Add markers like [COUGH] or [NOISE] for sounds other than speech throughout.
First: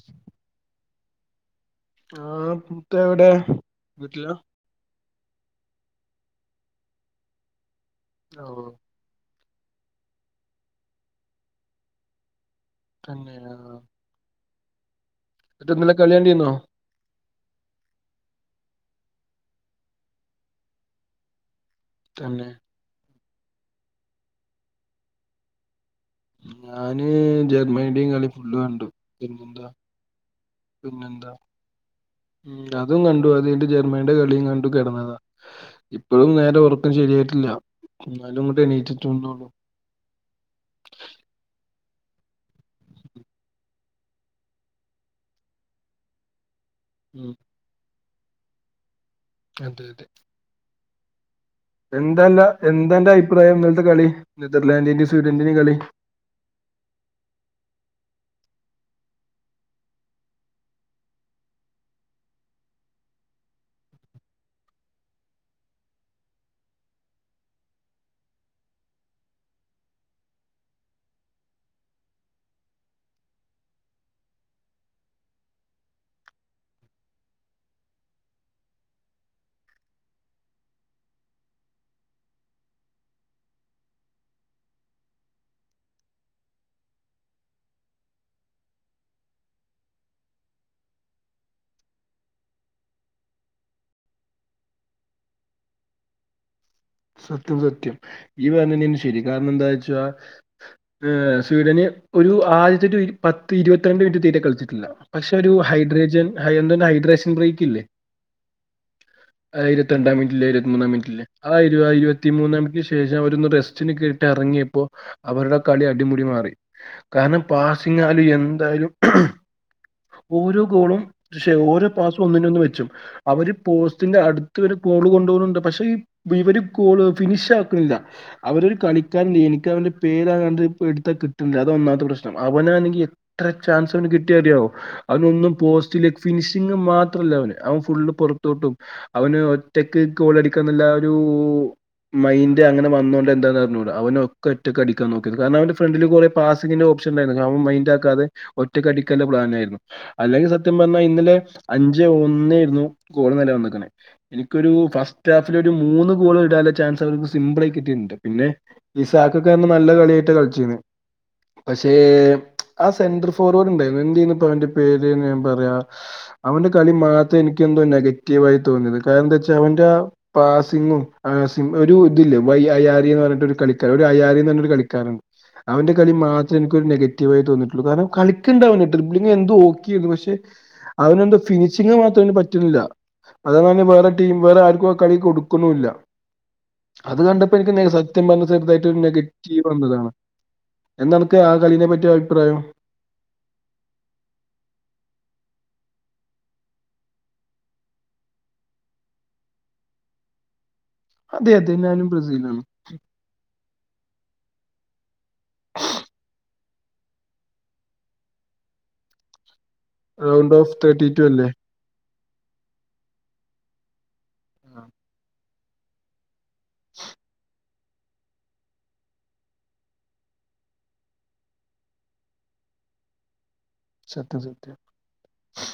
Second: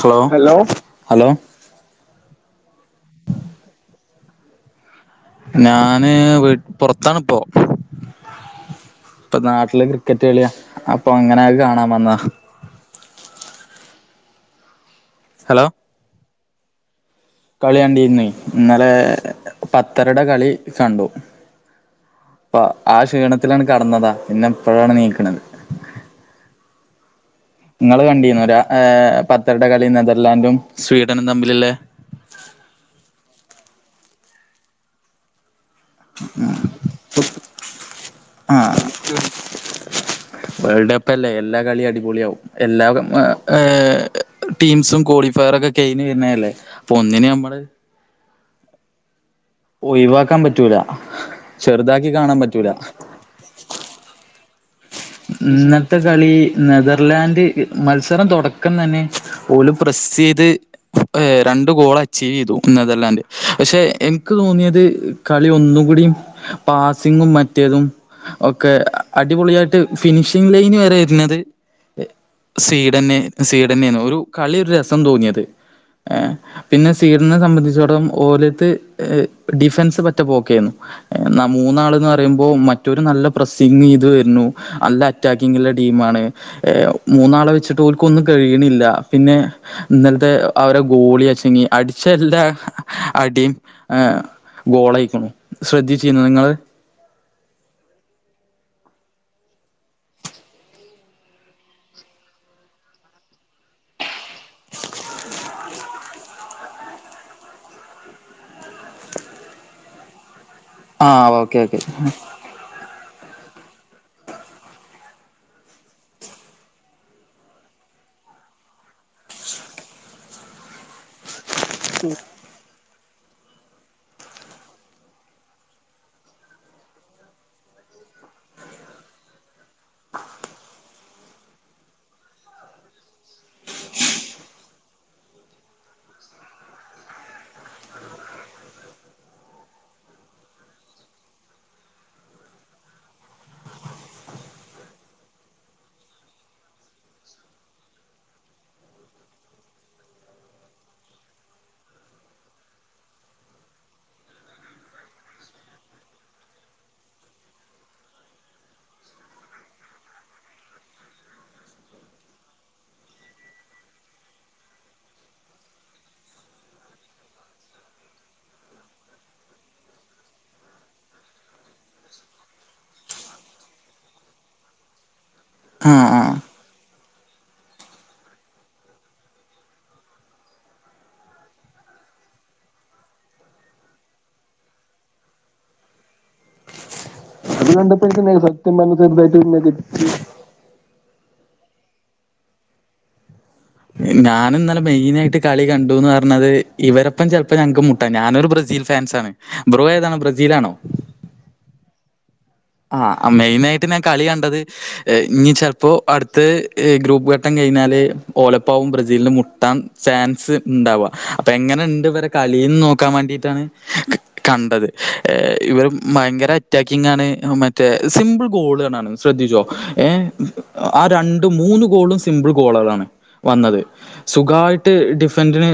Hello hello hello ആഹ് ഇത് എവിടെ വീട്ടി ഞാന് പുറത്താണ് ഇപ്പോ ഓഹ് ഇപ്പൊ നാട്ടില് ക്രിക്കറ്റ് കളിയ അപ്പൊ അങ്ങനത് കാണാൻ വന്നതാ തന്നെയാ ഹലോ എന്നിട്ട് ഇന്നലെ കളി കണ്ടിരുന്നോ കളി കണ്ടിരുന്ന് ഇന്നലെ പത്തരടെ കളി കണ്ടു തന്നെ അപ്പ ആഹ് ക്ഷീണത്തിലങ്ങട് കിടന്നതാ പിന്നെ ഇപ്പഴാണ് എണീക്കണത് ഞാന് ജെ നിങ്ങള് കണ്ടിരുന്നോ പത്തരയുടെ കളി നെതർലാന്റും പിന്നെന്താ അതും കണ്ടു അതുകഴിഞ്ഞിട്ട് ജർമ്മനിയുടെ കളിയും കണ്ടു കിടന്നതാ ഇപ്പോഴും നേരെ ഉറക്കം ശരിയായിട്ടില്ല എന്നാലും ഇങ്ങോട്ട് ആഹ് എണീച്ചിട്ടുള്ളൂ വേൾഡ് കപ്പല്ലേ എല്ലാ കളിയും അടിപൊളിയാവും എല്ലാ ടീംസും ക്വാളിഫയറൊക്കെ കഴിഞ്ഞുവരുന്നല്ലേ പ്പൊന്നിനെ ഉം നമ്മള് അതെ ഒഴിവാക്കാൻ പറ്റൂല ചെറുതാക്കി കാണാൻ എന്താല്ല പറ്റൂല എന്താന്റെ അഭിപ്രായം ഇന്നലത്തെ കളി നെതർലാന്റിന്റെയും സ്വീഡന്റെയും കളി ഇന്നത്തെ കളി നെതർലാൻഡ് മത്സരം തുടക്കം തന്നെ ഓല് പ്രസ് ചെയ്ത് ഏഹ് രണ്ട് ഗോൾ അച്ചീവ് ചെയ്തു നെതർല്ലാന്റ് പക്ഷെ എനിക്ക് തോന്നിയത് കളി ഒന്നും കൂടിയും പാസിങ്ങും മറ്റേതും ഒക്കെ അടിപൊളിയായിട്ട് ഫിനിഷിംഗ് ലൈൻ വരെയിരുന്നത് സ്വീഡന്ന് സ്വീഡന്നെയായിരുന്നു ഒരു കളി ഒരു രസം തോന്നിയത് ഏഹ് പിന്നെ സ്വീഡനെ സംബന്ധിച്ചോടം ഓലത് ഡിഫൻസ് പറ്റ പോക്കെയിരുന്നു എന്നാ മൂന്നാൾ എന്ന് പറയുമ്പോ മറ്റൊരു നല്ല പ്രസിങ്ങ് ഇത് വരുന്നു നല്ല അറ്റാക്കിങ്ങുള്ള ടീമാണ് ഏഹ് മൂന്നാളെ വെച്ചിട്ട് ഓൽക്കൊന്നും കഴിയണില്ല പിന്നെ ഇന്നലത്തെ അവരെ ഗോളി അച്ചങ്ങി അടിച്ച എല്ലാ അടിയും ഗോളായിക്കണു ശ്രദ്ധിച്ചിരുന്നോ നിങ്ങള് സത്യം സത്യം ഈ പറഞ്ഞെനെനി ശരി കാരണം എന്താ വെച്ചാ ഏഹ് സ്വീഡന് ഒരു ആദ്യത്തെ ഒരു പത്ത് ഇരുപത്തിരണ്ട് മിനിറ്റ് തീരെ കളിച്ചിട്ടില്ല പക്ഷെ ഒരു ഹൈഡ്രേജൻ എന്താണ്ട് ഒര് ഹൈഡ്രേഷൻ ബ്രേക്ക് ഇല്ലേ ആയിരത്തി രണ്ടാം മിനിറ്റില് ഇരുപത്തി മൂന്നാം മിനിറ്റില് ആഹ് ഓക്കെ ഓക്കെ ആയിരുഇരുപത്തി പതിമൂന്നാമിക്ക് ശേഷം അവരൊന്ന് റെസ്റ്റിന് കേട്ടി ഇറങ്ങിയപ്പോ അവരുടെ കളി അടിമുടി മാറി കാരണം പാസിങ്ങായാലും എന്തായാലും ഓരോ ഗോളും ശ്ശെ ഓരോ പാസ്സ് ഒന്നിനൊന്ന് വെച്ചു അവര് പോസ്റ്റിന്റെ അടുത്ത് വരെ ഗോള് കൊണ്ടു പോവുന്നുണ്ട് പക്ഷെ ഇവര് ഗോൾ ഫിനിഷാക്കുന്നില്ല അവരൊരു കളിക്കാരുണ്ട് എനിക്ക് അവന്റെ പേരാണ്ട് എടുത്താ കിട്ടണില്ല അത് ഒന്നാമത്തെ പ്രശ്നം അവനാണെങ്കി എത്ര ചാൻസവന് കിട്ടിയറിയാവോ അവനൊന്നും പോസ്റ്റില് ഫിനിഷിങ് മാത്രല്ല അവന് അവൻ ഫുള്ള് പുറത്തോട്ടും അവന് ഒറ്റക്ക് ഗോളടിക്കന്നല്ല ഒരു മൈന്് അനെ വന്നുകൊണ്ട് എന്താന്ന് പറഞ്ഞോൂ അവന ഒക്കെ ഒറ്റൊക്ക അടിക്കാൻ നോക്കിയത് കാരണം അവ ഫ്രണ്ടില്റെ പാസിങ്ങിന്റെ ഓപ്ഷൻ ഉണ്ടായിര്ന്നു അതും മൈൻഡാക്കാതെ ഒറ്റക്കടിക്കാള്ള പ്ലാനായിരുന്നു അല്ലെങ്കി സത്യം പറഞ്ഞാ ഇന്നലെ അഞ്ചേ ഒന്നേര്ന്നു കോള്ന്നലെ വെന്ന്ക്കണത് ഇൻക്കൊരു കസ്റ്റാത്ത്ലൊരു മൂന്ന് കോള് ട്ടാള്ള ചാൻസൊക്കോൽക്ക്‌ സിമ്പിളായി കിട്ടിണ്ട് പിന്നെ ഇസാക്കൊക്കെ അന്ന് നല്ല കളിയായിട്ട കളിച്ചിന്ന് പക്ഷേ ആ സെന്റർ ഫോർവേഡ് ണ്ടേര്ന്നു എന്തേയ്ന്നുപ്പവന്റെ പേര്ന്ന് ഞാൻ പറയാ അവന്റെ കളി മാത്രം എനിക്കെന്തോ നെഗറ്റീവായി തോന്നിയത് കാരണം ന്താ വെച്ചാ അവന്റെ പാസിങ്ങും പാസി ഒരു ഇത് ല്ല വൈ അയ്യാരി ന്ന് പർഞ്ട്ടൊരു കളിക്കാർ ഒരു അയ്യാരി ന്ന് ർഞൊരു കളിക്കാരൻ അവന്റെ ആഹ് കളി മാ ആഹ് ഇൻക്കൊരു നെഗറ്റീവായി തോന്നിട്ടുള്ളൂ കാരണം കളിക്കണ്ടവന് ത്രിബ്ലിങ്ങെന്തോ ഓക്കെന്നു പക്ഷെ അവനെന്തോ ഫിനിഷിങ് മാത്രവന് പറ്റ്ൺല്ല [UNINTELLIGIBLE] വേറെ ടീം വേറെ ആർക്കും ആ കളി കൊടുക്കുണുല്ല അത് കണ്ടപ്പോ എനിക്ക് നെ എനിക്ക് സത്യം നേ- പറഞ്ഞ സത്യം ചെറുതായിട്ട് പറഞ്ഞ ചെറുതായിട്ട് നെഗറ്റീവന്നതാണ് നെഗറ്റീവ് എന്തനക്ക് ആ കളീനെ പറ്റി അഭിപ്രായം ഞാൻ ഇന്നലെ മെയിനായിട്ട് കളി കണ്ടുന്ന് പറഞ്ഞത് ഇവരൊപ്പം ചെൽപ്പോ ഞങ്ങക്ക് മു ട്ട ഞാനൊരു ബ്രസീൽ ഫാൻസാണ് ബ്രോ ഏതാണ് ബ്രസീലാണോ അതെ അതെ ഞാനും ബ്രസീലാണ് ആ മെയിനായിട്ട് ഞാൻ കളി കണ്ടത് ഞ്ഞി ചെൽപ്പോ അടുത്തത് ഈ ഗ്രൂപ്പ് ഘട്ടം കഴിഞ്ഞാല് ഓലപ്പാവും ബ്രസീലിന് മുട്ടാൻ റൗണ്ട് ഫചാൻസ് ഓഫ് തേർട്ടി ണ്ടാവാ ടു അല്ലേ അപ്പൊ എങ്ങനെണ്ട് ഇവരെ കളിന്ന് നോക്കാൻ വാണ്ടിട്ടാണ് ആ, കണ്ടത് ഇവര് ഭയങ്കര അറ്റാക്കിങ്ങാണ് മറ്റേ സിമ്പിൾ ഗോളാളാണ് ശ്രദ്ധിച്ചോ ഏ ആ രണ്ടും മൂന്ന് ഗോളും സ് സിമ്പിൾ ഗോളാളാണ് വന്നത് സത്യം സത്യം സുഖായി ട്ട് ഡിഫന്റിന്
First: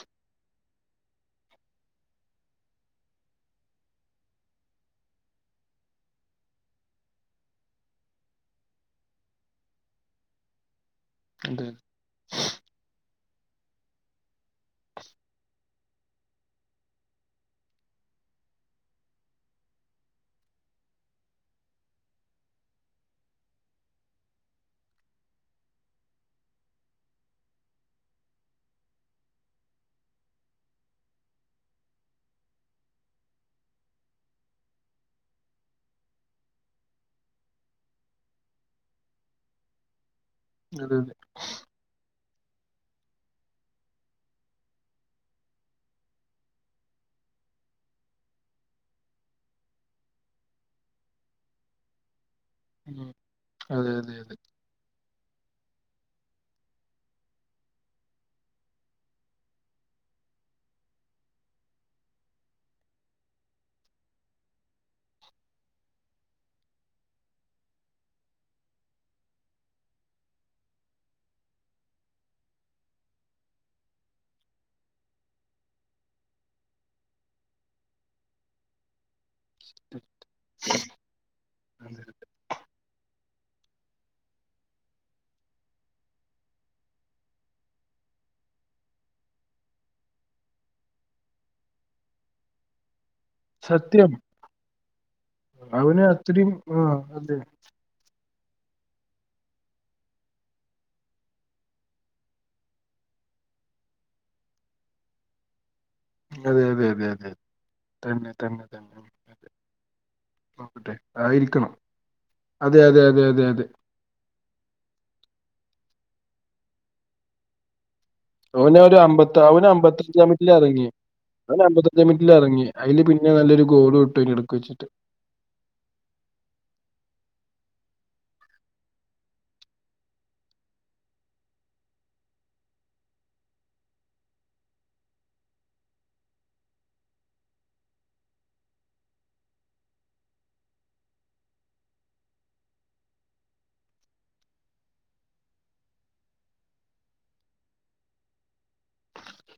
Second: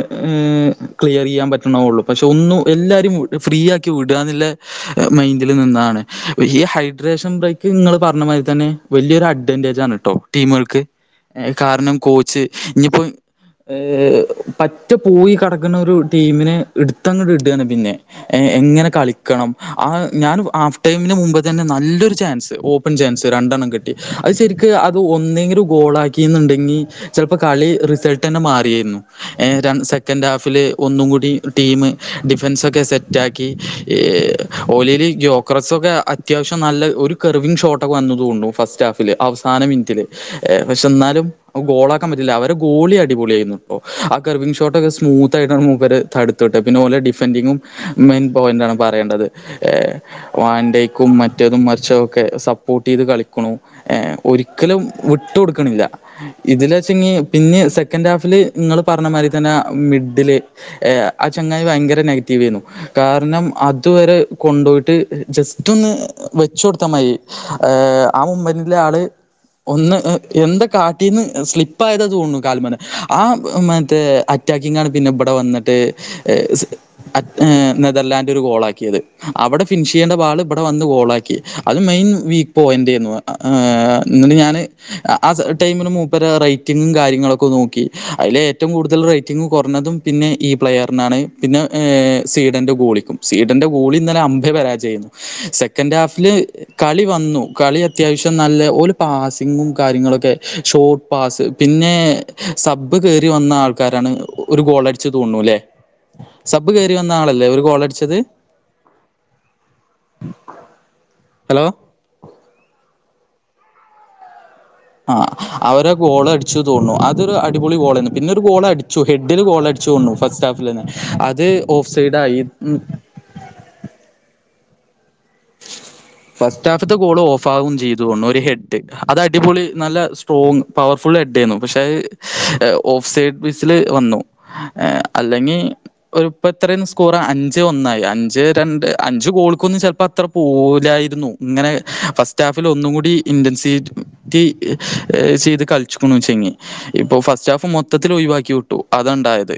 ക്ലിയറ് ചെയ്യാൻ പറ്റണ ഒള്ളു പക്ഷെ ഒന്നും എല്ലാരേം ത് ഫ്രീ ആക്കിവിടാന്ന്ള്ള മൈന്റില് നിന്നാണ് ഈ ഹൈഡ്രേഷൻ ബ്രേക്ക് ങ്ങള് പറഞ്ഞ മാതിരിത്തെന്നെ വെല്യോരു അഡ്വാന്റെജാണ് ട്ടോ ടീമാൾക്ക് അതെ കാരണം കോച്ച് ഇനിപ്പം ഏ പറ്റ പോയി കെടക്ക്‌ണൊരു ടീമിനെ ഇട്ത്തങ്ങട്ട് ഇടാണ് പിന്നെ എങ്ങനെ കളിക്കണം ആ ഞാന് ആഫ്ടൈമിന് മു മ്പ്ത്തെന്നെ നല്ലൊരു ചാൻസ് ഓപ്പൺ ചാൻസ് രണ്ടെണ്ണം കിട്ടി അത് ശെരിക്ക്‌ അത് ഒന്നെങ്കിലും ഗോള ക്കി ന്ന്ണ്ടെങ്കി ചെൽപ്പോ കളി റിസൾട്ടെന്നെ മാറിയേന്നു എ രണ്ട് സെക്കൻഡാഫില് ഒന്നും കൂടി ടീമ് ഡിഫൻസൊക്കെ സെറ്റാക്കി ഏ ഓലെല് യോക്രസൊക്കെ അത് ത്യാവശ്യം നല്ല ഒരു കർവിങ് ഷോട്ടൊക്കെ വന്നു തോണു ഫസ്റ്റ് ഹാഫില് അവസാന മിന്റ്ല് ഏ പക്ഷെ അതെ അതെ ന്നാലും അത് ഗോളാക്കാൻ പറ്റില്ല അവര് ഗോളി അടിപൊളിയായ്ന്നുട്ടോ ആ കർവിങ് ഷോട്ടൊക്കെ സ്മൂത്തായിട്ടാണ് മൂപ്പര് തട് ത്ത്ട്ടത് പിന്നോലെ ഡിഫന്റിങ്ങും മെയിൻ പോയിന്റാണ് പറയണ്ടത് എ വ ക്കും മറ്റേതും മർച്ചേതൊക്കെ സപ്പോർട്ടെയ്ത് ഉം. കളിക്കുണു അതെ എ അതെ അതെ ഒരി രിക്കലും വിട്ട് കൊടുക്ക്‌ണില്ല ഇതില് വെച്ചെങ്കി പിന്നിം സെക്കൻഡാഫില് ങ്ങള് പറഞ്ഞ മാരിത്തെന്നെ മിഡില് എ അ ചെങ്ങായി ഭയങ്കര നെഗറ്റീവേന്നു കാരണം അതുവരെ കൊണ്ടോയിട്ട് ജസ് റ്റൊന്ന് വെച്ചൊടുത്തമയി ഏ ആ മുമ്പില്ല്ലാള് ഒന്ന് എന്താ കാട്ടീന്ന് സ്ലിപ്പായത തോന്ന്ണു കാൽമന്ന് ആ മറ്റേ അ റ്റാക്കിങ്ങാണ് പിന്നെ ബടെ വെന്ന്ട്ട് സ് അറ്റ് എ നെതർലാന്റൊരു ഗോളാക്ക്യേത് അവടെ ഫിനിഷ് യ്യണ്ട ബാള് ഇവടെ വന്ന് ഗോളാക്കി അതും മെയിൻ വി പോ പോയിൻറ് ചെയ്യുന്നു. ആഹ് എന്നിട്ട് ഞാന് ആ ടൈമിന് മൂപ്പരാ റേറ്റിങ്ങും കാര്യങ്ങളൊക്കെ നോക്കി. അയിലേറ്റവും കൂടുതല് റേറ്റിംഗ് കൊറഞ്ഞതും പിന്നെ ഈ പ്ലെയറിനാണ്. പിന്നെ സ്വീഡൻ്റെ ഗോളിക്കും. സ്വീഡന്റെ ഗോളി സത്യം ഇന്നലെ അമ്പേ പരാജയേന്നു. സെക്കന്റ് അവന് ഹാഫില് അത്രയും ആ കളി അതെ വന്നു. കളി അത്യാവശ്യം നല്ല, ഓല് പാസ്സിങ്ങും കാര്യങ്ങളൊക്കെ ഷോർട്ട് പാസ്, പിന്നെ സബ്ബ് കേറി വന്ന ആൾക്കാരാണ് ഒരു ഗോളടിച്ചെ തോന്നുണുല്ലെ? അതെ സബ്ബ് അതെ കേറി അതെ വന്ന അതെ ആളല്ലേ ഒരു ഗോളടിച്ചത്? തന്നെ തന്നെ നോക്കട്ടെ ഹലോ ആയിരിക്കണം. അതെ അതെ അതെ അതെ അതെ. ആഹ് അവരാ ഗോള് അടിച്ചേ തോന്നുണു. അതൊരു അടിപൊളി ഗോളേനു. പിന്നൊരു ഗോൾ അവന് ഒരു അടിച്ചു അമ്പത്തി ഹെഡ്ഡില് ഗോൾ അവന് അടിച്ചു തോന്നുണു അമ്പത്തഞ്ചാം ഫസ്റ്റ് മിനിറ്റിൽ ഹാഫിലന്നെ. ഇറങ്ങി അത് അവന് ഓഫ് അമ്പത്തഞ്ചാം മിനിറ്റിൽ സൈഡായി. ഇറങ്ങി അതില് പിന്നെ നല്ലൊരു ഗോളു ഇട്ടു അതിന്റെടക്ക് വച്ചിട്ട്. ഫസ്റ്റ് ഹാഫ്ത്തെ ഗോള് ഓഫാകും ചെയ്തു തോന്നുണു ഒരു ഹെഡ്ഡ്. അത് അടിപൊളി നല്ല സ് ട്രോങ് പവർഫുൾ ഹെഡ്ഡേരുന്നു. പക്ഷെ അത് ഓഫ് സൈഡ് ബേസില് വന്നു. ഈഹ് അല്ലെങ്കി ഒരു ഇപ്പെത്രയേനു സ്കോറ്? അഞ്ച് ഒന്നായി. അഞ്ചേ രണ്ട്. അഞ്ച് ഗോൾക്കൊന്നു ചെലപ്പൊ അത് അത്ര പോവൂലായിരുന്നു. ഇങ്ങനെ ഫസ്റ്റ് ഹാഫിൽ ഒന്നും കൂടി ഇന്റൻസീറ്റ് റ്റി ചെയ്ത് കളിച്ചിക്കുണൂച്ചെങ്കി. ഇപ്പൊ ഫസ്റ്റ് ഹാഫ് മൊത്തത്തിൽ ഒഴിവാക്കി വിട്ടു. അതാണ്ടായത്.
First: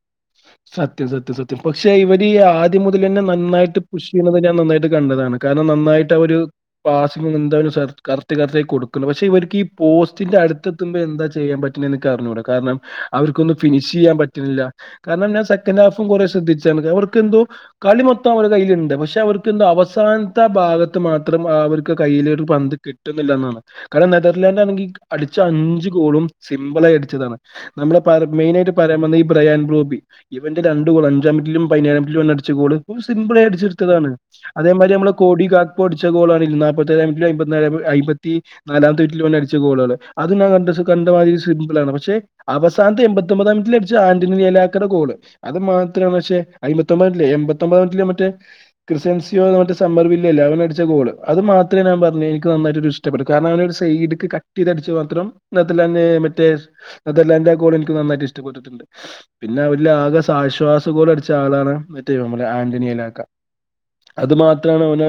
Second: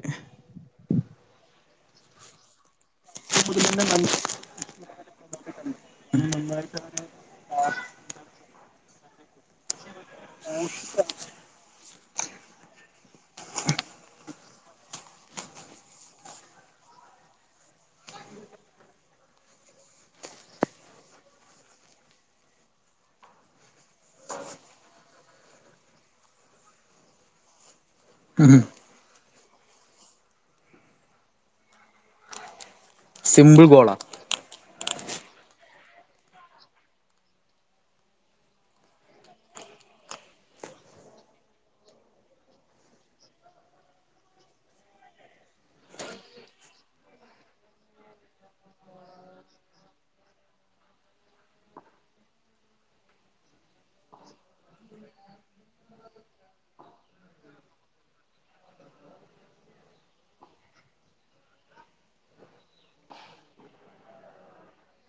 സത്യം സത്യം സത്യം. പക്ഷെ ഇവര് ആ ദ്യം മുതലന്നെ നന്നായിട്ട് പുഷ് ചെയ്യണത് ഞാൻ നന്നായിട്ട് കണ്ടതാണ്. കാരണം നന്നായിട്ട് അവര് പാസ് എന്താ ഒരു കറത്ത് കറത്തായി കൊടുക്കുണു. പക്ഷെ ഇവർക്ക് ഈ പോസ്റ്റിന്റെ അടുത്തെത്തുമ്പോ എന്താ ചെയ്യാൻ പറ്റ് റ്റണേക്കറിഞ്ഞൂട. കാരണം, അവർക്കൊന്നും ഫിനിഷ് ചെയ്യാൻ പറ്റുന്നില്ല. കാരണം ഞാൻ സെക്കന്റ് ഹാഫും കൊറെ ശ്രദ്ധിച്ചാണ്. അവർക്കെന്തോ കളി മൊത്തം അവരെ കയ്യില്ണ്ട്. പക്ഷെ അവർക്ക് എന്തോ അവസാനത്തെ ആ ഭാഗത്ത് മാത്രം അവർക്ക് കയ്യിലൊരു പന്ത് കിട് ട്ടുന്നില്ലാന്നാണ്. കാരണം നെതർലാൻഡ് ആണെങ്കി അടിച്ച അഞ്ച് ഗോളും സിമ്പിളായി അടിച്ചതാണ്. നമ്മുടെ പറ മെയിനായിട്ട് പറയാൻ വന്നേ ഈ ബ്രയാൻ ബ്രോബി. ഇവന്റെ രണ്ട് ഗോള് അഞ്ചാമിനിറ്റിലും പതിനേഴാമിനിറ്റിലും ഓനടിച്ച ഗോള്, ഓൻ സിമ്പിളായി സിമ്പിൾ ഗോളാ അടിച്ചെട്ത്തതാണ്. അതേമാതിരി നമ്മള കോടി ഗാഗ്പൊ അടിച്ച ഗോളാണ് നാപ്പത്തേഴാം മിനിറ്റിലും അയ്മ്പത്തിനാലെ അയ്മ്പത്തി നാലാമത്തെ മിനിറ്റിലും ഓനടിച്ച ഗോള്കള്. അതു ഞാൻ കണ്ട കണ്ടമാതിരി സിമ്പിളാണ്. പക്ഷെ അവസാനത്തെ എൺപത്തൊമ്പതാം മിനിറ്റില് അടിച്ച ആന്റണി റിയലാക് ക്കറ് ഗോള്. അത് മാത്രാ പക്ഷേ അയ്മ്പത്തൊമ്പതിലേ എൺപത്തൊമ്പതാ മിനിറ്റിലേ മറ്റേ ക്രിസ്ത്യൻസിയോ മറ്റേ സമ്മർ വില്ലയല്ലേ? അവനടിച്ച ഗോള്, അത് മാത്രാണ് ഞാൻ പറഞ്ഞേ എനിക്ക് നന്നായിട്ടൊരു ഇഷ് ടപ്പെട്ട്. കാരണം, അവനൊരു സൈഡ്ക്ക് കട്ട് ചെയ്തടിച്ച മാത്രം നെതർലാൻഡ് മറ്റേ അതെല്ലാം അയ്ന്റെ കൂടെ എനിക്ക് നന്നായിട്ട് ഇഷ്ടപ്പെട്ടിട്ടുണ്ട്. പിന്നെ അവരിലാകെ ആശ്വാസഗോളടിച്ച ആളാണ് മറ്റേ ഇവൻ മ്മളെ ആന്റണിയലാക്ക. അത് മാത്രാണ് അവനെ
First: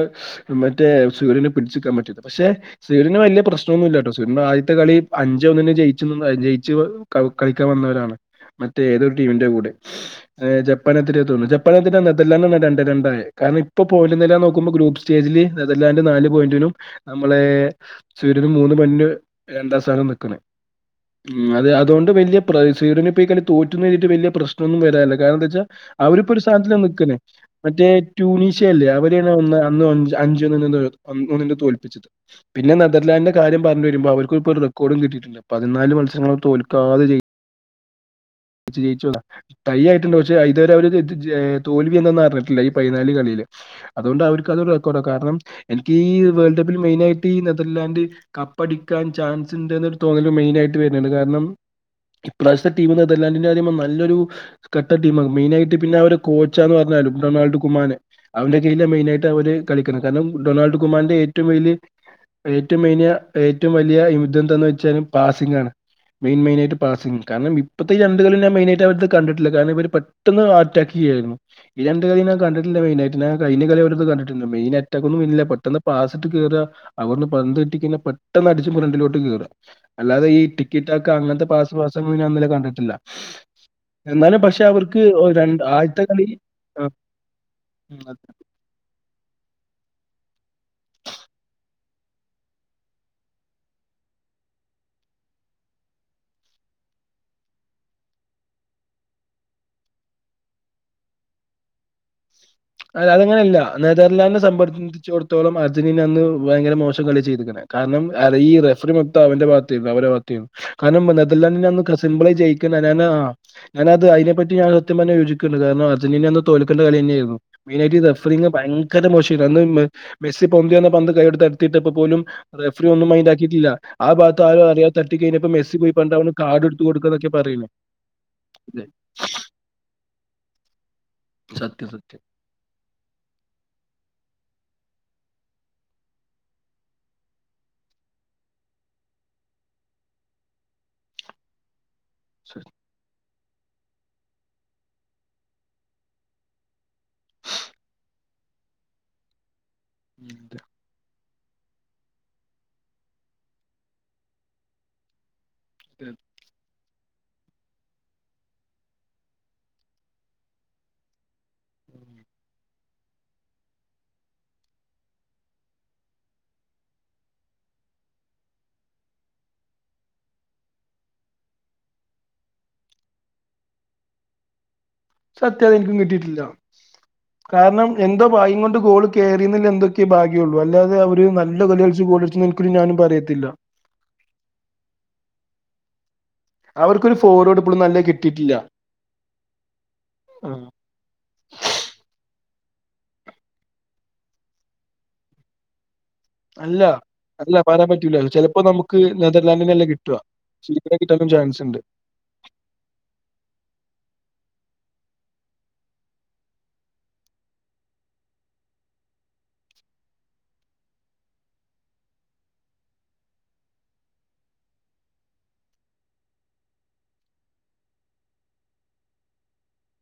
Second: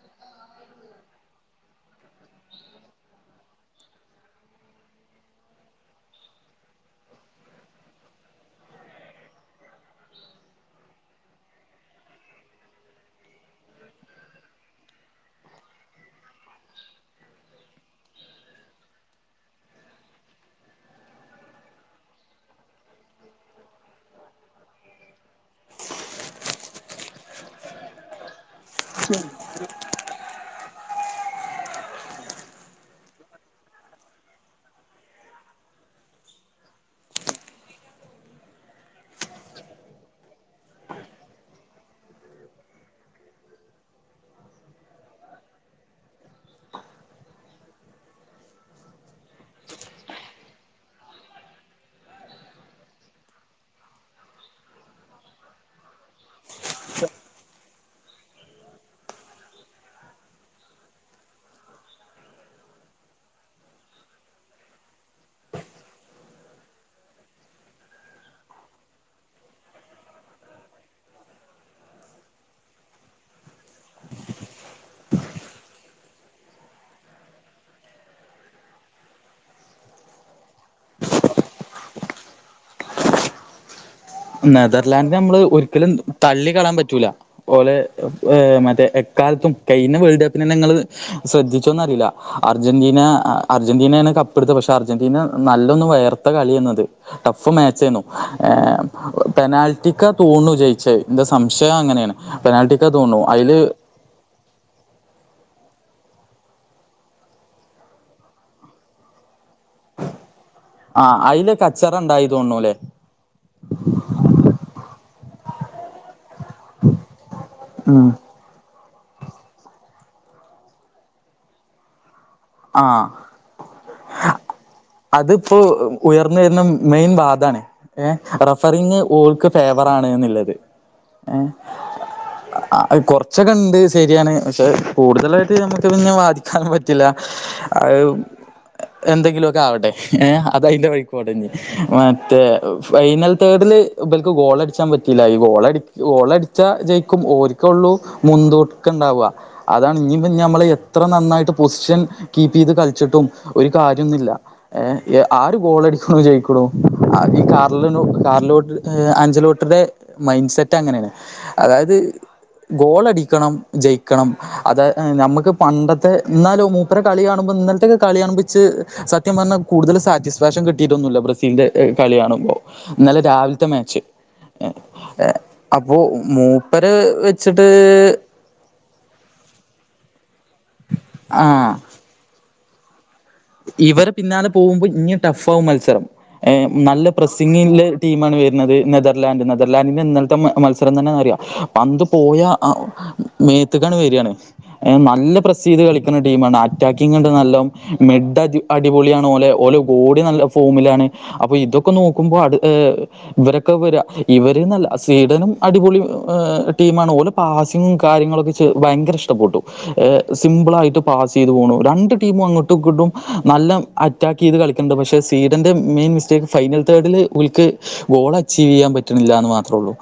മറ്റേ സ്വീഡന് പിടിച്ച്ക്കാൻ പറ്റിയത്. പക്ഷെ സ്വീഡന് വല്യ പ്രശ്നൊന്നുല്ലട്ടോ. സ്വീഡന്റെ ആദ്യത്തെ കളി അഞ്ചേ ഒന്നിന് ജയിച്ചൂന്നു ജയിച്ച് കളിക്കാൻ വന്നവരാണ് മറ്റേ ഏതൊരു ടീമിന്റെ കൂടെയും. ഈഹ് ജപ്പാനെതിരെയാ തോന്നുന്നു. ജപ്പാനെതിരെ നെതർലാൻഡിനെന്നാ രണ്ടേ രണ്ടായേ. കാരണം ഇപ്പോ പോയിന്റ് നില ഞാൻ നോക്കുമ്പോ ഗ്രൂപ്പ്സ് സ്റ്റേജില് നെതർലാൻഡ് നാല് പോയിന്റിനും നമ്മളേ സ്വീഡന് മൂന്ന് മണിന് രണ്ടാം സ്ഥാനം നിൽക്കണെ. ഉം. അത് അതോണ്ട് വല്യ പ്ര സ്വീഡന് ഇപ്പ ഈ കളി തോറ്റ് റ്റ്ന്ന് വിചാരിച്ചിട്ട് വല്യ പ്രശ്നൊന്നും വരാനില്ല. കാരണംന്താച്ചാ അവരിപ്പോ ഒരു സ്ഥാനത്തിലാ നിക്ക്ന്നെ. മറ്റേ ട്യൂണീഷ്യ അല്ലേ, അവരെയാണ് ഒന്ന് അന്ന് അഞ്ചേ ഒന്നിന് തോൽപ്പിച്ചത്. പിന്നെതർലൻറിന്റെ കാര്യ പറഞ്ഞ വരുമ്പോ അവർക്ക് ഒരു റെക്കൊർഡ കട്ടിട്ടില്ല പതിനാല് മത്സങ്ങങ്ങള് തോൽക്കാതെ ചെയ്യ ചെയയിച്ചോല്ല തയ്യ ആയിട്ടുണ്ടണ്ട് പക്ഷെ ഇതുവരെ അവര് തോൽവി എന്തന്നുംറിഞ്ഞിട്ടില്ല ഈ പയ്നാല് കളിയില് അതുകൊണ്ട് അവർക്ക് അത് ഒരു റെക്കോർഡാണ് കാരണം എനിക്ക് ഈ വേൾഡ് കപ്പിൽ മെയിനയിട്ട് ഈ നെതർലാൻഡ് കപ്പടിക്കാൻ ചാൻസ് ഉണ്ട്ന്ന്രു തോന്നല് മെയിൻ ആയിട്ട് വരാണ് കാരണം ഇപ്രാവശ്യത്തെ ടീമ അതല്ലാണ്ടന്റെറെ കാര്യ നല്ലൊരു കട്ട ടീമാ മെയിനായിട്ട് പിന്നെ അവര് കോച്ചാന്ന് പറഞ്ഞാലും ഡൊണാൾഡ് കുമാനെ അവന്റെ കയ്യില് മെയിന ആയിട്ട് അവര് കളിക്കണം കാരണം ഡൊണാൾഡ് കുമാറിന്റെ ഏറ്റവും വലിയ ഏറ്റവും എനിയ ഏറ്റവും വലിയ ഇത്‌ ന്തു വെച്ചാൽ പാസിംഗ് ആണ് മെയിൻ മെയിനായിയി് പാസിംഗ് കാരണം ഇപ്പോഴത്തെ രണ്ട് കളി ഞാൻ മെയിനായിട്ട് അവർത് കണ്ടിട്ടില്ലാ കാരണം ഇവര് പെട്ടെന്ന് അറ്റാക്ക് ചെയ്യയായിരുന്നു ഈ രണ്ട് കളി ഞാൻ കണ്ടില്ല മെനായിട്ട് കയിഞ്ഞ കളിം കണ്ടിട്ടില്ല മെയിൻ അറ്റാക്ക്ന്നുംന്നില്ല പെട്ടന്ന് പാസ്ട്ട് കേറ അവർന്ന് പന്ത് കെട്ടിക്കന്നെ പെട്ടെന്ന് അടിച്ചും ഫ്രണ്ടിലോട്ട് കയറ അല്ലാതെ ഈ ടിക്കറ്റൊക്കെ അങ്ങനത്തെ പാസ്പാസങ്ങൾ ഞാൻ ഇന്നലെ കണ്ടിട്ടില്ല എന്നാലും പക്ഷെ അവർക്ക് നെതർലാൻഡനെ ഒ നമ്മള് രണ്ട് ഒരിക്കലും ആദ്യത്തെ കളി തള്ളി കളയാൻ ആ, പറ്റൂല ഓലെ ഉം, മറ്റേ എക്കാലത്തും കഴിഞ്ഞ വേൾഡ് കപ്പിന് തന്നെങ്ങള് ശ്രദ്ധിച്ചൊന്ന് അറിയില്ല അർജന്റീന അർജന്റീനയാണ് കപ്പെടുത്തത് പക്ഷെ അർജന്റീന നല്ലൊന്ന് വയർ കളിയെന്നത് ടഫ് മാച്ചേനു പെനാൽറ്റിക്ക തോന്നു ജയിച്ചേ എന്റെ സംശയം അങ്ങനെയാണ് പെനാൽറ്റിക്ക തോന്നു അയിൽ തർലാന്റ് സംഭടിച്ചു തിടത്തോളം അർജന്റീന അന്ന് ഭയങ്കര മോശം കളി ചെയ്തിരിക്ണ് കാരണം ഈ റഫറി മൊത്തം അവന്റെ ഭാഗത്ത അവരെ ഭാഗ കാരണം ആഹ് അയില് നെതർലാൻഡിനന് കച്ചറ അന്ന് ഉണ്ടായി സിംബ്ളായി ജയിക്കാൻ തോന്നുണുല്ലേ ആ ഞാന അത് അതിനെപ്പറ്റി ഞാ സത്യം പറഞ്ഞ യോജിക്ക്ണ്ട് കാരണം അർന്റീനയന്ന് തോൽക്കണ്ട കളി തന്നായിരുന്നു മെയ്നായിട്ട് ഉം ഭയങ്കര മോശമായി അന്ന് മെസ്സി പൊന്തി വന്ന പന്ത് കൈയോണ്ട് തട്ടിട്ടപ്പോപോലും റഫറി ആഹ് ഒന്നും മൈൻഡാക്കിയിട്ടില്ല ആ ഭാഗത്ത് ആരോ അറിയാതെ തട്ടി കഴിഞ്ഞപ്പോ അതിപ്പോ മെസ്സി പോയി പറഞ്ഞ് ഉയർന്നു വരുന്ന കാഡ് എടുത്ത് മെയിൻ കൊടുക്കന്നൊക്കെ വാദാണ് പറയണേ ഏഹ് റഫറിങ്ങ് ഓര്ക്ക് ഫേവർ ആണ് എന്നുള്ളത് സത്യം സത്യം ആഹ് കുറച്ചൊക്കെ ഉണ്ട് ശരിയാണ് പക്ഷെ കൂടുതലായിട്ട് നമുക്ക് പിന്നെ വാദിക്കാൻ പറ്റില്ല ആഹ് എന്തെങ്കിലുമൊക്കെ ആവട്ടെ ഏഹ് അത് അയ്ന്റെ വഴിക്ക് പോട്ടെഞ്ഞി മറ്റേ ഫൈനൽ തേർഡിൽ ഇബൽക്ക് ഗോളടിച്ചാൻ പറ്റീല്ല ഈ ഗോളടി ഗോളടിച്ചാ ജയിക്കും ഓല് ക്കെള്ളൂ മുൻതൂക്കം ഉണ്ടാവ അതാണ് ഇനി നമ്മൾ എത്ര നന്നായിട്ട് പൊസിഷൻ കീപ്പ് ചെയ്ത് കളിച്ചിട്ടും ഒരു കാര്യംന്നുമില്ല ഏഹ് ആ ആര് ഗോൾടിക്ക്ണു ജയിക്ക്ണു ആ ഈ കാറില കാറിലോട്ട് അഞ്ചലോട്ടടെ മൈൻഡ് സെറ്റ് അങ്ങനെയാണ് അതായത് ഗോളടിക്കണം ജയിക്കണം അത നമുക്ക് പണ്ടത്തെ എന്നാലും ഇത്ര കളി കാണുമ്പോ ഇന്ന്ലത്തത്തെക്കെ കളി കാണിമ്പോ ഇച് സത്യം പറഞ്ഞാ കൂടുതൽ സാറ്റിസ്ഫാക്ഷൻ കിട്ടയിട്ടന്നുല്ല കളി കാണുമ്പോ എന്നല്ല ഇന്നലെ രാവിലത്തെ മാച്ച് സത്യം അപ്പൊ അതെനിക്കും കിട്ടിയിട്ടില്ല. മൂപ്പര വെച്ചിട്ട് വായം കൊണ്ട് ഗോള് കയറിന്നില്ല എന്തൊക്കെ ഭാഗ്യള്ളൂ അല്ലാതെ അവര് ഒരു ആ നല്ല കളി ഒരിക്കലും ഞാനും പറയത്തില്ല ഇവരെ പിന്നാലെ പോകുമ്പോ ഇനിയും ടഫ് ആവും മത്സരം നല്ല അവർക്കൊരു ഫോർവേഡ് പ്രസിംഗ്ള്ള ഇപ്പോഴും നല്ല ടീമാണ് കിട്ടിയിട്ടില്ല വരുന്നത് നെതർലാൻഡ്, നെതർലാൻഡിന്റെ ഇന്നലത്തെ മത്സ [UNINTELLIGIBLE] പന്ത് പോയ മേത്ത്‌ക്കങ്‌ വെരിയാണ് നല്ല പ്ര സിയ്ത് കളിക്കുന്ന ടീമാണ് അല്ല അറ്റാക്കിംഗ് ഉണ്ട് അല്ല നല്ലോം പറയാൻ പറ്റൂല മെഡ് അ ചിലപ്പോ നമുക്ക് അടിപൊളിയാണ് ഓലെ ഓലെ നെതർലാൻഡിനല്ല കിട്ടുക ബോഡി നല്ല സ്വീഡനെ ഫോമിലാണ് കിട്ടാനും അപ്പൊ ചാൻസ് ഉണ്ട് ഇതൊക്കെ നോക്കുമ്പോൾ അത്ഹ് ഇവരൊക്കെ വര ഇവരന്നല്ല സ്വീഡനും അടിപൊളി ടീമാണ് ഓല് പാസിങ്ങും കാര്യങ്ങളൊക്കെ ഭയങ്കര ഇഷ്ടപ്പെട്ടു സിമ്പിൾ ആയിട്ട് പാസ് ചെയ്ത് പോണു രണ്ട് ടീമും അങ്ങോ ട്ടും നല്ല അറ്റാക്ക് ചെയ്ത് കളിക്കുന്നുണ്ട് പക്ഷെ സ്വീഡന്റെ മെയിൻ മിസ്റ്റേക്ക് ഫൈനൽ തേർഡില് ഓല്ക്ക് ഗോൾ അച്ചീവ് ചെയ്യാൻ പറ്റുന്നില്ല എന്ന് മാത്രള്ളൂ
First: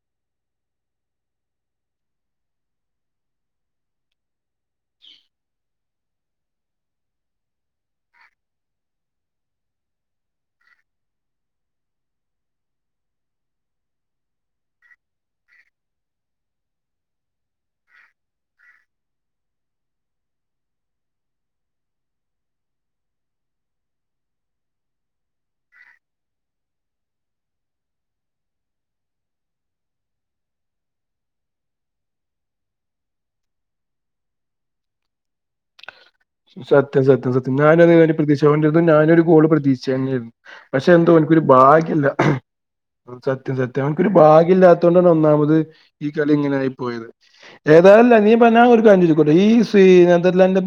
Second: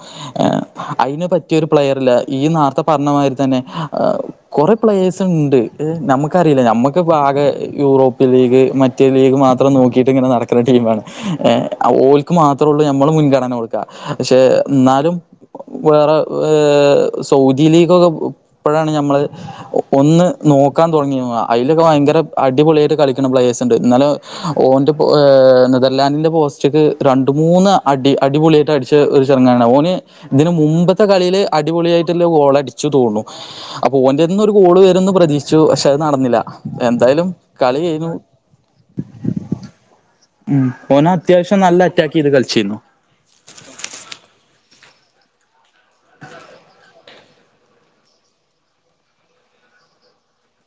അയിന് പറ്റിയരു പ്ലെയറില്ല ഇയ്യ് നാർത്തെ പറഞ്ഞ മാതിരിതന്നെ കുറെ പ്ലേഴ്സ് ഉണ്ട് നമുക്കറിയില്ല നമ്മുക്ക്പ്പാകെ യൂറോപ്യൻ ലീഗ് മറ്റേ ലീഗ് മാത്രം നോക്കിയിട്ട് ഇങ്ങനെ നടക്കുന്ന ടീമാണ് ഓല് ക്ക് മാത്രള്ളൂ ഞമ്മള് മുൻഗണന കൊടുക്ക പക്ഷെ എന്നാലും വേറെ ഏഹ് സൗദി ലീഗൊക്കെ ഇപ്പോഴാണ് ഞമ്മള് ഒന്ന് നോക്കാൻ തുടങ്ങി അതിലൊക്കെ ഭയങ്കര അടിപൊളിയായിട്ട് കളിക്കണ പ്ലേയേഴസ് ഉണ്ട് എന്നാല ഓന്റെ നെതർലാൻഡിന്റെ പോസ്റ്റക്ക് രണ്ട് മൂന്ന് അടി അടിപൊളിയായിട്ട് അടി ച്ച് ഒരു ചെങ്കാണ് ഓന് ഇതിന് മുമ്പത്തെ കളിയില് അടിപൊളിയായിട്ടുള്ള ഗോളടിച്ചു തോന്നു അപ്പൊ ഓന്റെതന്ന് ഒരു കോള് വരുംന്ന് പ്രതീക്ഷിച്ചു പക്ഷെ അത് നടന്നില്ല എന്തായാലും ഞാന കളി കഴിഞ്ഞു അതേമാതിരി പ്രതീക്ഷ കൊണ്ടിരുന്നു ഞാനൊരു ഗോള് പ്രതീക്ഷിച്ച തന്നെയായിരുന്നു ഉം പക്ഷെ ഓന് എന്തോ എനിക്കൊരു അത്യാവശ്യം നല്ല ഭാഗ്യല്ല അറ്റാക്ക് ചെയ്ത് കളിച്ചിരുന്നു സത്യം സത്യം അനക്കൊരു ഭാഗ്യം ഇല്ലാത്ത കൊണ്ടാണ് ഒന്നാമത് ഈ കളി ഇങ്ങനായി പോയത് ഏതായാലല്ല നീ ഇപ്പ ഞാൻ ഒരുകാര്യം ചോയിച്ചോക്കട്ടെ ഈ സ നെതർലൻഡ്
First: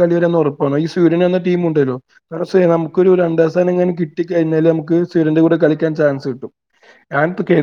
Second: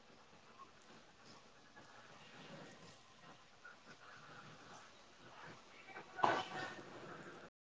കളിവരും എന്ന് ഉറപ്പാണ് ഈ സ്വീഡൻ എന്ന ടീം ഉണ്ടല്ലോ നമുക്കൊ ഒരു രണ്ടസാനം ഇങ്ങനെ കിട്ടി കഴിഞ്ഞാല് നമുക്ക് സ്വീഡന്റെ കൂടെ കളിക്കൻ ചാൻസ് കിട്ടും ഞൻ പ് കേ